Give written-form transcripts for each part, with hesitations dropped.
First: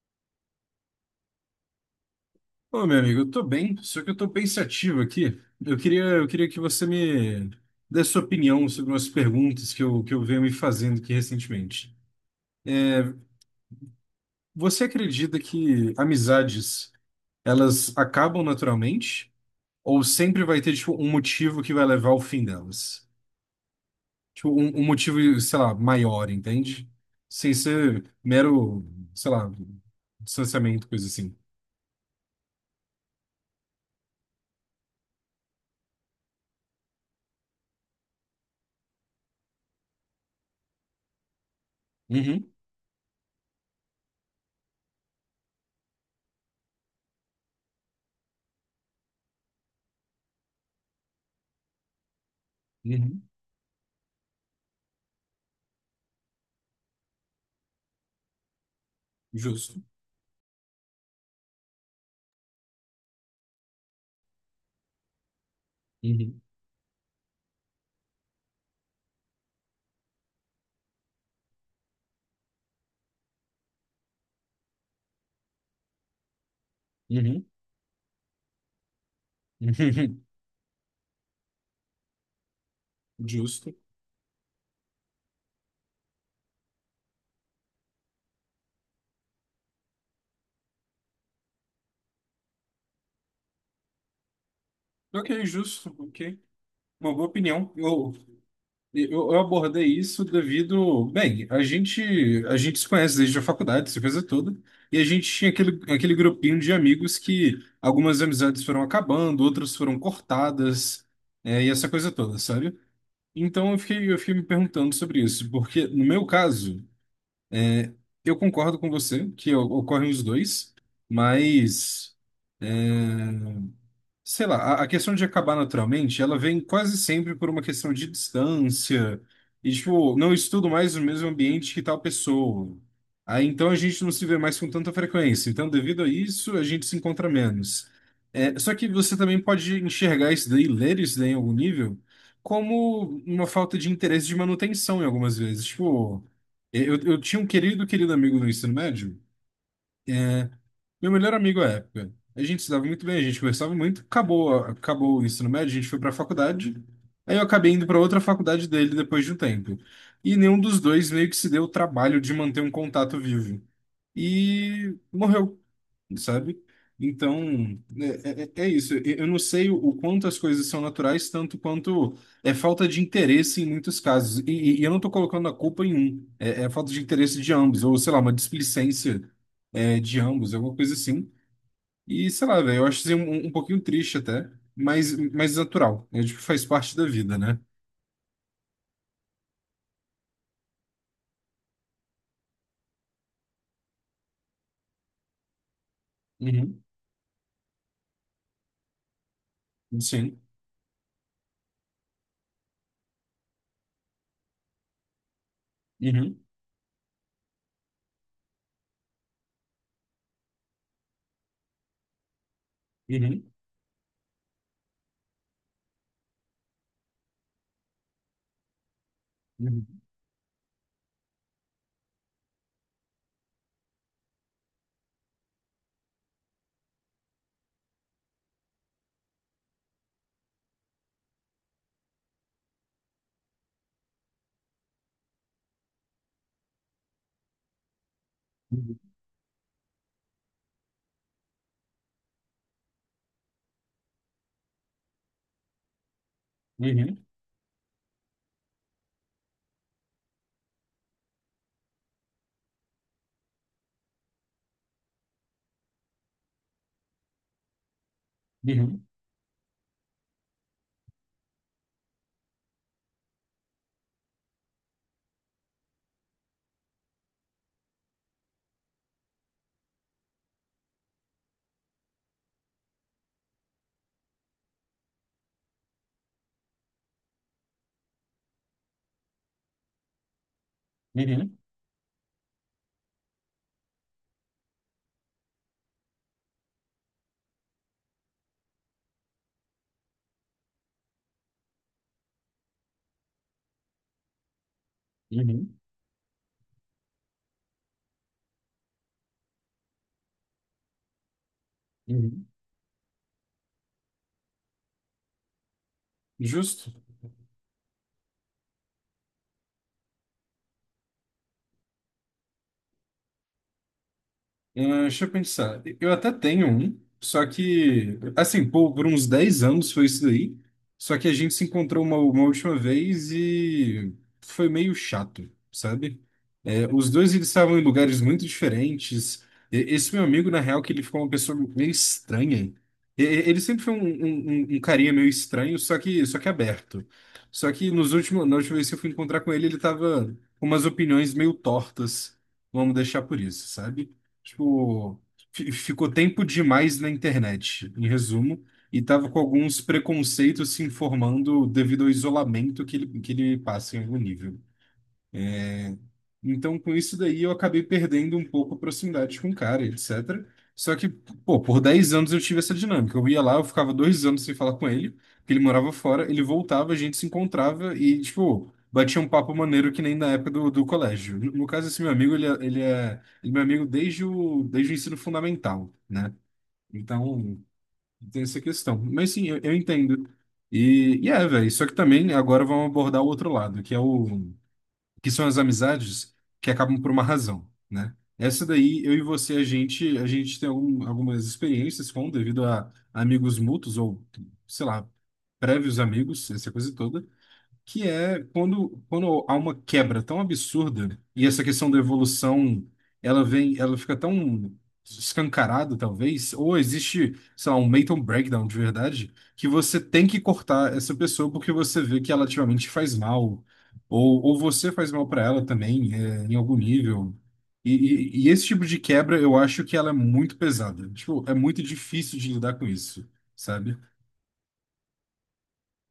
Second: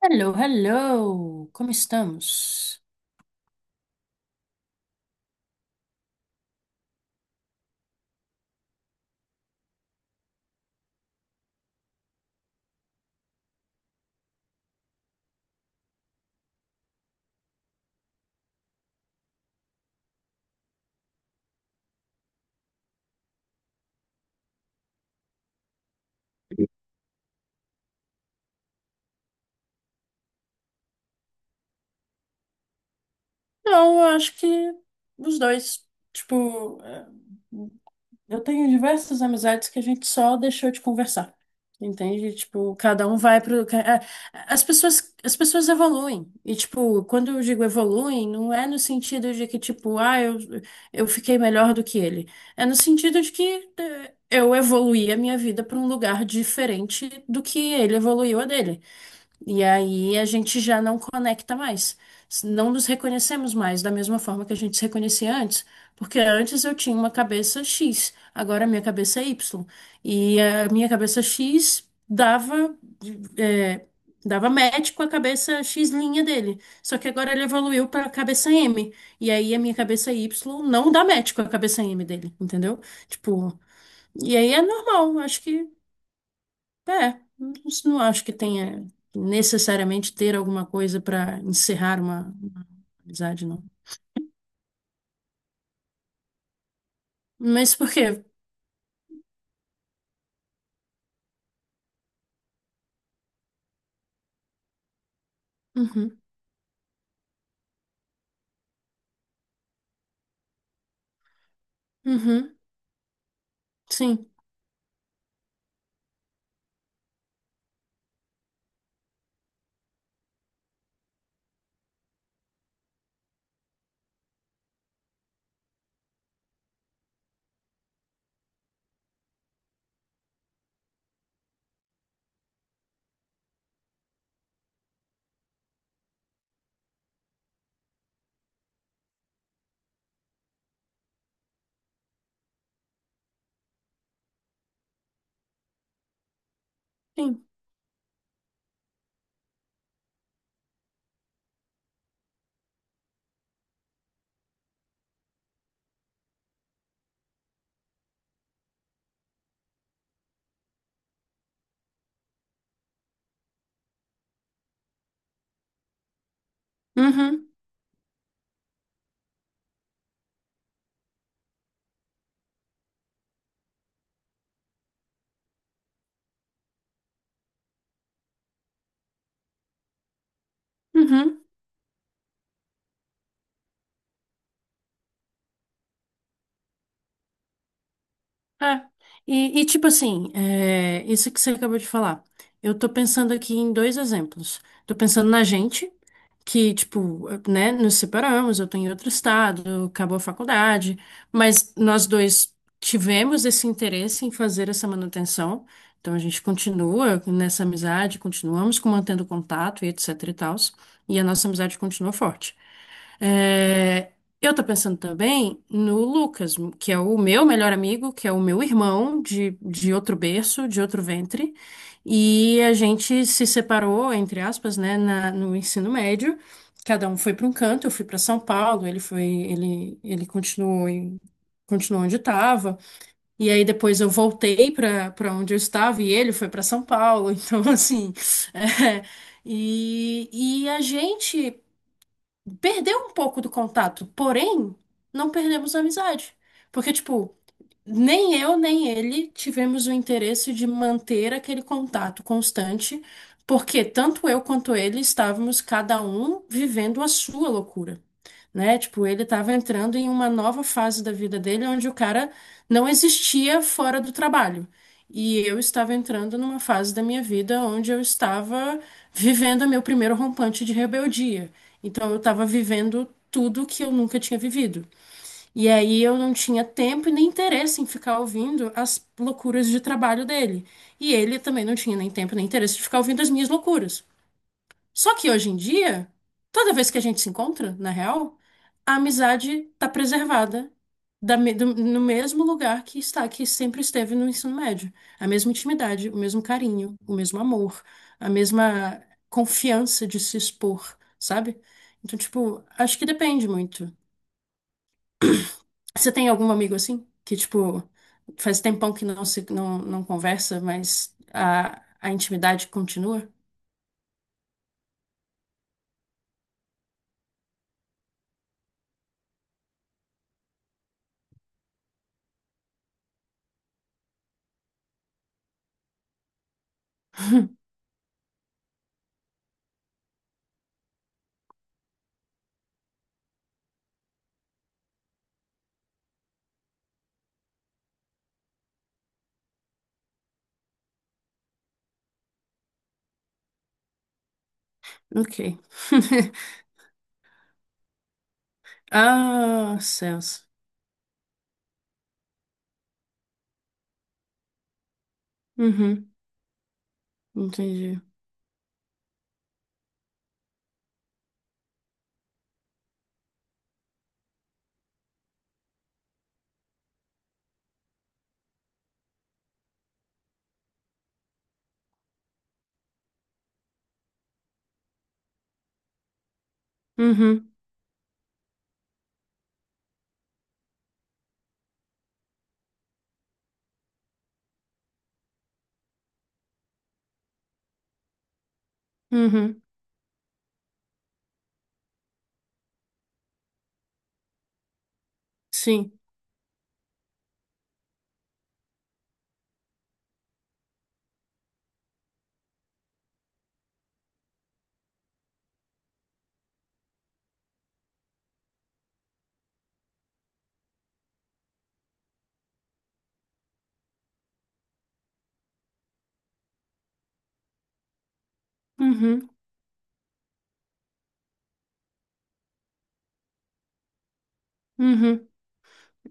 Hello, hello! Como estamos? Ô, meu amigo, eu tô bem, só que eu tô pensativo aqui. Eu queria que você me desse sua opinião sobre umas perguntas que eu venho me fazendo aqui recentemente. Você acredita que amizades, elas acabam naturalmente? Ou sempre vai ter, tipo, um motivo que vai levar ao fim delas? Tipo, um motivo, sei lá, maior, entende? Sem ser mero, sei lá, distanciamento, coisa assim. Não, eu acho que os dois. Tipo, eu tenho diversas amizades que a gente só deixou de conversar. Entende? Uhum, Tipo, cada um vai pro. As pessoas evoluem. E, tipo, quando eu digo evoluem, não é no sentido de que, tipo, ah, eu fiquei melhor do que ele. É no sentido uhum, de que eu evoluí a minha vida para um lugar diferente do que ele evoluiu a dele. E justo. aí a gente já não conecta mais. Não nos reconhecemos mais da mesma forma que a gente se reconhecia antes. Porque Uhum, antes eu tinha uma cabeça X, agora a minha cabeça é Y. E a minha cabeça X dava, é, dava match com a cabeça X linha dele. Só que agora uhum, ele evoluiu para a cabeça M. E aí a minha cabeça Y não dá match com a cabeça M dele, entendeu? Tipo, justo. e aí é normal, acho que. É, não não acho que tenha necessariamente ter alguma coisa para encerrar uma amizade, não. Ok, justo, ok. Uma boa opinião. Mas por Eu, quê? eu, eu abordei isso devido. Bem, a gente se conhece desde a faculdade, essa coisa toda, e a gente tinha aquele Uhum, grupinho de amigos que algumas amizades foram acabando, outras foram cortadas, e essa coisa toda, uhum, sabe? Então eu fiquei, eu sim, fiquei me perguntando sobre isso, porque no meu caso, eu concordo com você que ocorrem os dois, mas. é, sei lá, a questão de acabar naturalmente, ela vem quase sempre por uma questão de distância. E, tipo, não estudo mais no mesmo ambiente que tal pessoa. Aí então a gente não se vê mais com tanta frequência. Então, devido a isso, a gente se encontra menos. É, só que você também pode enxergar isso daí, ler isso daí em algum nível, como uma falta de interesse de manutenção em algumas vezes. Tipo, eu tinha sim. um querido, querido amigo no ensino médio. Meu melhor amigo à época. A gente se dava muito bem, a gente conversava muito. Acabou, acabou o ensino médio, a gente foi para a faculdade. Aí eu acabei indo para outra faculdade dele depois de um tempo. E nenhum dos dois meio que se deu o trabalho de manter um contato vivo. E morreu, sabe? Então, Uhum, é isso. Eu não sei o quanto as coisas são naturais, tanto quanto é falta de interesse em muitos casos. E eu não estou colocando a culpa em um, é falta de interesse de ambos, ou sei lá, uma displicência, é, de ambos, alguma coisa assim. uhum. E sei lá, velho, eu acho isso um pouquinho triste até, mas natural. Eu acho que faz parte da vida, né? É. Tipo assim, é, isso que você acabou de falar. Eu tô pensando aqui em dois exemplos. Tô pensando na gente, que, Uhum. tipo, né, nos separamos, eu tô em outro estado, acabou a Sim. faculdade, mas nós dois tivemos esse interesse em fazer essa manutenção. Então a Uhum. gente continua nessa amizade, continuamos com mantendo contato e etc e tals, e a nossa amizade continua forte. Uhum. É, eu tô pensando também no Lucas, que é o meu melhor amigo, que é o meu irmão de Uhum. outro berço, de outro ventre. E a gente se separou, entre aspas, né, no ensino médio. Cada um foi para um canto, eu fui para São Paulo, ele continuou continuou onde estava. E aí depois eu voltei para para onde eu estava e ele foi para São Paulo. Então, assim, é, e, e a gente perdeu um pouco do contato, porém, não perdemos a amizade. Porque, Uhum. tipo, nem eu, nem ele tivemos o interesse de manter aquele contato constante, porque tanto eu quanto ele estávamos cada um vivendo a sua loucura, né? Uhum. Tipo, ele estava entrando em uma nova fase da vida dele onde o cara não existia fora do trabalho. E eu estava entrando numa fase da minha vida onde eu estava vivendo meu primeiro rompante de rebeldia. Então eu estava vivendo tudo que eu nunca tinha vivido. E aí eu não tinha tempo e nem interesse em ficar ouvindo as loucuras de trabalho dele. E ele Uhum. também não tinha nem tempo nem interesse de ficar ouvindo as minhas loucuras. Só que hoje em dia, toda vez que a gente se encontra, na real, a amizade tá preservada no mesmo lugar que está, que sempre esteve no ensino médio. A mesma Uhum. intimidade, o mesmo carinho, o mesmo amor, a mesma confiança de se expor, sabe? Então, Uhum. tipo, acho que depende muito. Você tem algum amigo Justo. assim? Que, tipo, faz tempão que não se não, não conversa, mas a intimidade continua? Deixa eu pensar. Eu até tenho um, só que, assim, por uns 10 anos foi isso daí. Só que a gente se encontrou uma última vez e foi meio chato, sabe? É, os dois eles estavam em lugares muito diferentes. Esse meu amigo, na real, que ele ficou uma pessoa meio estranha. Ele sempre foi um carinha meio estranho, só que aberto. Só que nos últimos, na última vez que eu fui encontrar com ele, ele tava com umas opiniões meio tortas. Vamos deixar por isso, sabe? Tipo, Ok. ficou tempo demais na internet, em resumo, e tava com Ah, alguns céus. preconceitos se informando devido ao isolamento que ele passa em algum nível. Uhum, Então, com isso daí, eu acabei entendi. perdendo um pouco a proximidade com o cara, etc. Só que, pô, por 10 anos eu tive essa dinâmica. Eu ia lá, eu ficava 2 anos sem falar com ele, porque ele morava fora, ele voltava, a gente se encontrava e, tipo, batia um papo maneiro que nem na época do colégio. No caso, esse meu amigo, ele é meu amigo desde o ensino fundamental, né? Uhum, Então, tem essa questão. Mas sim, eu entendo. E é, velho, só que também agora vamos abordar o outro lado, que é o que são as amizades que acabam por uma razão, né? Essa daí, eu e você, a uhum, gente, a gente tem algumas experiências com, devido a amigos mútuos ou, sei lá, sim. prévios amigos, essa coisa toda que é quando há uma quebra tão absurda e essa questão da evolução, ela vem, ela fica tão escancarada, talvez, ou existe, sei lá, um mental breakdown de verdade, que você tem que cortar essa pessoa porque você vê que ela ativamente faz mal, ou você faz mal para ela também, é, em algum nível. E esse tipo de Uhum, quebra, eu acho que ela é muito pesada. Tipo, é muito difícil de lidar com isso, sabe? uhum.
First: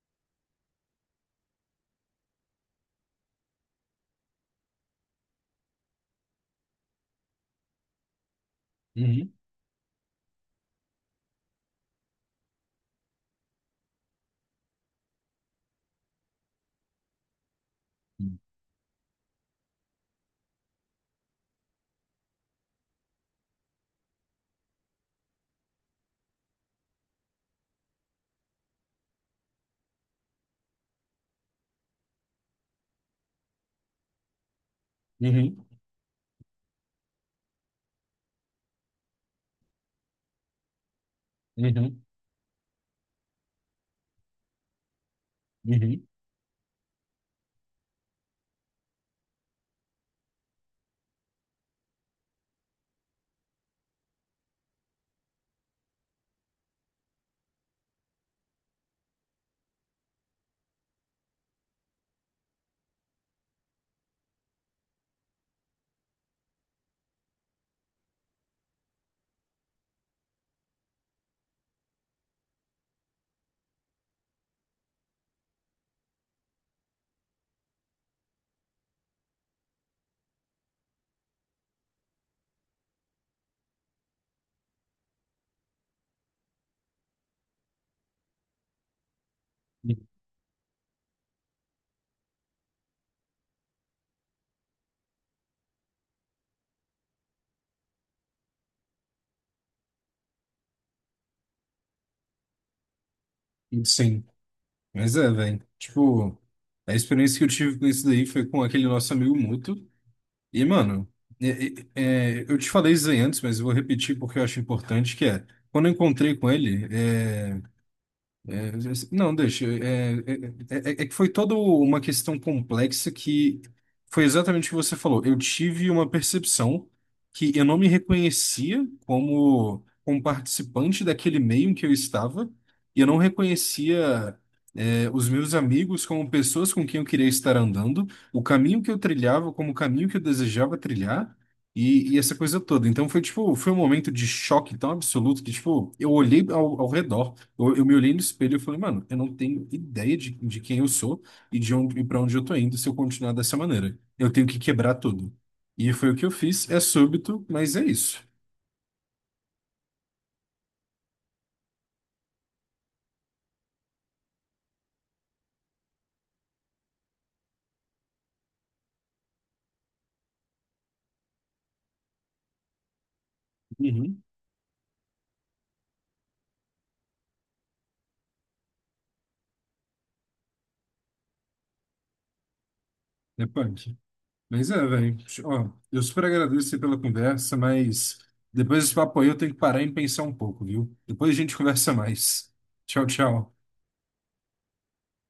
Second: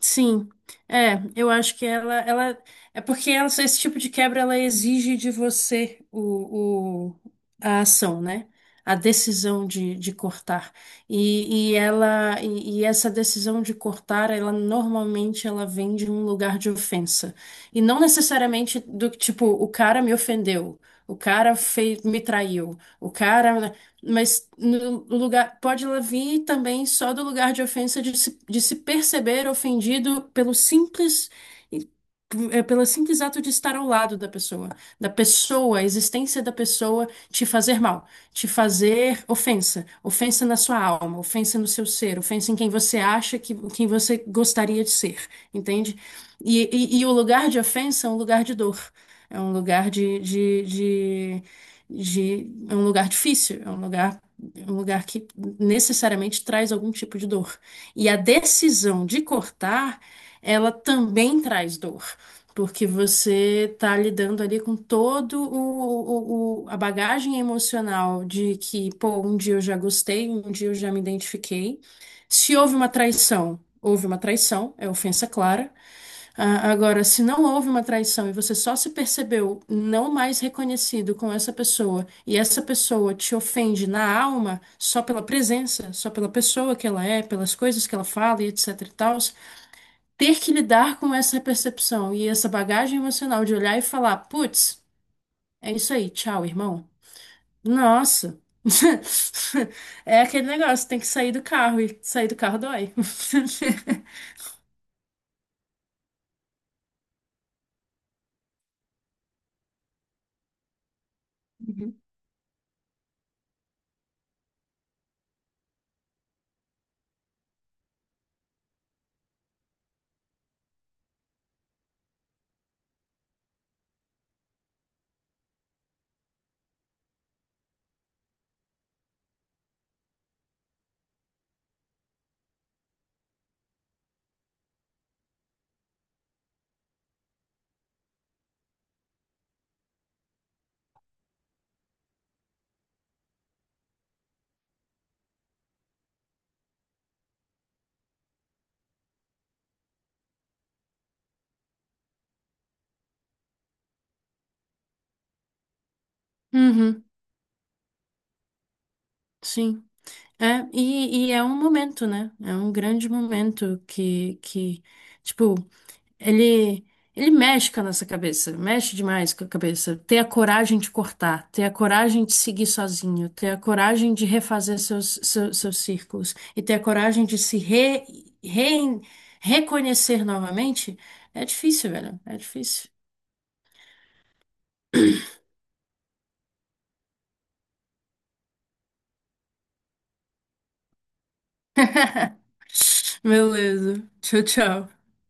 Sim, é, eu acho que ela é porque esse tipo de quebra ela exige de você a ação, né? A Uhum. decisão de cortar. E essa decisão de cortar, ela normalmente ela vem de um lugar de ofensa. E não necessariamente do que, tipo, o cara me ofendeu, o cara fez, me traiu, o cara mas no lugar, pode ela vir também só do lugar de ofensa de se perceber ofendido pelo simples, é pelo simples ato de estar ao lado da Uhum. pessoa, a existência da pessoa te fazer mal, te fazer ofensa, ofensa na sua alma, ofensa no seu Uhum. ser, ofensa em quem você acha que quem você gostaria de ser, entende? Uhum. E o lugar de ofensa é um lugar de dor, é um lugar de, de de é um lugar difícil, é um lugar que necessariamente traz algum tipo de dor. E a decisão de cortar, ela também traz dor, porque você está lidando ali com todo a bagagem emocional de que, pô, um dia eu já gostei, um dia eu já me identifiquei. Se houve uma traição, houve uma traição, é ofensa clara. Ah, agora, se não houve uma traição e você só se percebeu não mais reconhecido com essa pessoa e essa pessoa te ofende na alma só pela presença, só pela pessoa que ela é, pelas coisas que ela fala e etc e tal, Uhum. ter que lidar com essa percepção e essa bagagem emocional de olhar e falar, putz, é isso aí, tchau, irmão. Nossa. É aquele negócio, tem que sair do carro e sair do carro dói. Sim, mas é, velho. Tipo, a experiência que eu tive com isso daí foi com aquele nosso amigo mútuo. E, mano, é- Uhum. é- eu te falei isso aí antes, mas eu vou repetir porque eu acho importante, que é, quando eu encontrei com ele, é, não, deixa. É que foi toda uma questão complexa que foi exatamente o que você falou. Eu tive uma percepção que eu não me reconhecia como, como participante daquele meio em que eu estava, e eu não reconhecia, é, os meus amigos como pessoas com quem eu queria estar andando, o caminho que eu trilhava como o caminho que eu desejava trilhar. E essa coisa toda. Então foi tipo, foi um momento de choque tão absoluto que, tipo, eu olhei ao redor. Eu me olhei no espelho e falei, mano, eu não tenho ideia de quem eu sou e e para onde eu tô indo se eu continuar dessa maneira. Eu tenho que quebrar tudo. E foi o que eu fiz. É Uhum, súbito, mas é isso. sim. E é um momento, né? É um grande momento que tipo, ele, ele mexe com a nossa cabeça, mexe demais com a cabeça. Ter a coragem de cortar, ter a coragem de seguir sozinho, ter a coragem Uhum. de refazer seus círculos e ter a coragem de se re, re- reconhecer novamente, é difícil, velho. É difícil. É punk. Mas é, velho. Ó, eu super agradeço você pela conversa, mas depois desse papo aí eu tenho que parar e pensar um pouco, viu? Depois a gente conversa mais. Tchau, tchau. Beleza. Tchau, tchau.